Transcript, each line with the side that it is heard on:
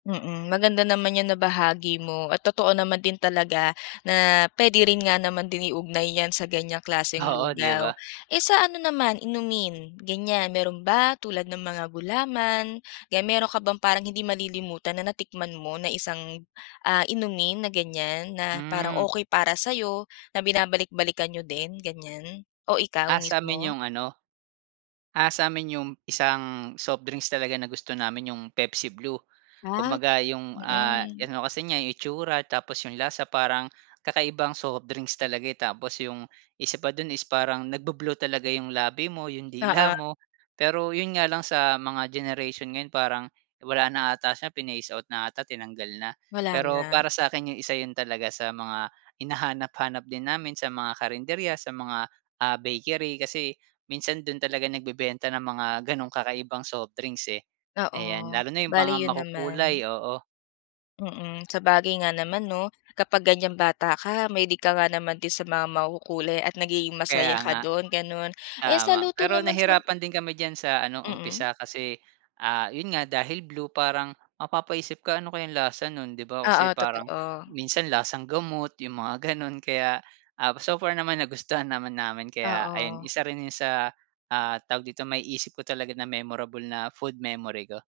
left: Mm. Maganda naman 'yang nabahagi mo at totoo naman din talaga na puwede rin nga naman din iugnay 'yan sa ganiyang klaseng
right: Oo, 'di
left: lugaw.
right: ba?
left: Eh, sa ano naman, inumin, ganiyan, mayro'n ba tulad ng mga gulaman, kaya mayro'n ka bang parang hindi malilimutan na natikman mo na isang, ah, inumin na ganiyan. Na parang
right: Hmm.
left: okey para sayo, na binabalik-balikan niyo din, ganiyan o ikaw
right: Ah. Sa'min
left: mismo?
right: 'yong ano, ah, sa'min 'yong isang soft drinks talaga na gusto namin 'yong Pepsi Blue.
left: Ah, tru
right: Kumbaga 'yong, ah,
left: mm.
right: ano kasi niya, 'yong itsura tapos 'yong lasa parang kakaibang soft drinks talaga, eh. Tapos 'yong isa pa do'n is parang nagbu-blue talaga 'yong labi mo, 'yong dila
left: Oo.
right: mo, pero 'yon nga lang sa mga generation ngayon parang wala na 'ata siya, phinase out na 'ata, tinanggal na.
left: Wala
right: Pero
left: na.
right: para sa'kin 'yong isa 'yon talaga sa mga hinahanap-hanap din namin sa mga karinderya, sa mga, ah, bakery kasi minsan do'n talaga nagbebenta ng mga gano'ng kakaibang soft drinks, eh. Ayan,
left: Oo.
right: lalo na 'yong
left: Bale,
right: mga
left: 'yon naman.
right: makukulay, oo.
left: Mm. Sabagay nga naman 'no. Kapag ganiyang bata ka mahilig ka nga naman din sa mga makukulay at nagiging
right: Kaya
left: masaya ka
right: nga.
left: do'n, gano'n. Eh, sa
right: Tama.
left: luto
right: Pero
left: naman sa b
right: nahirapan din kami diyan sa ano,
left: Mm.
right: umpisa kasi, ah, 'yon nga dahil blue parang mapapaisip ka, "Ano kayang lasa no'n?" 'Di ba kasi
left: Oo,
right: parang
left: totoo.
right: minsan lasang gamot 'yong mga gano'n. Kaya, ah, so far naman nagustuhan naman namin kaya ayun,
left: Oo.
right: isa rin 'yon sa, ah, tawag dito, maiisip ko talaga na memorable na food memory ko.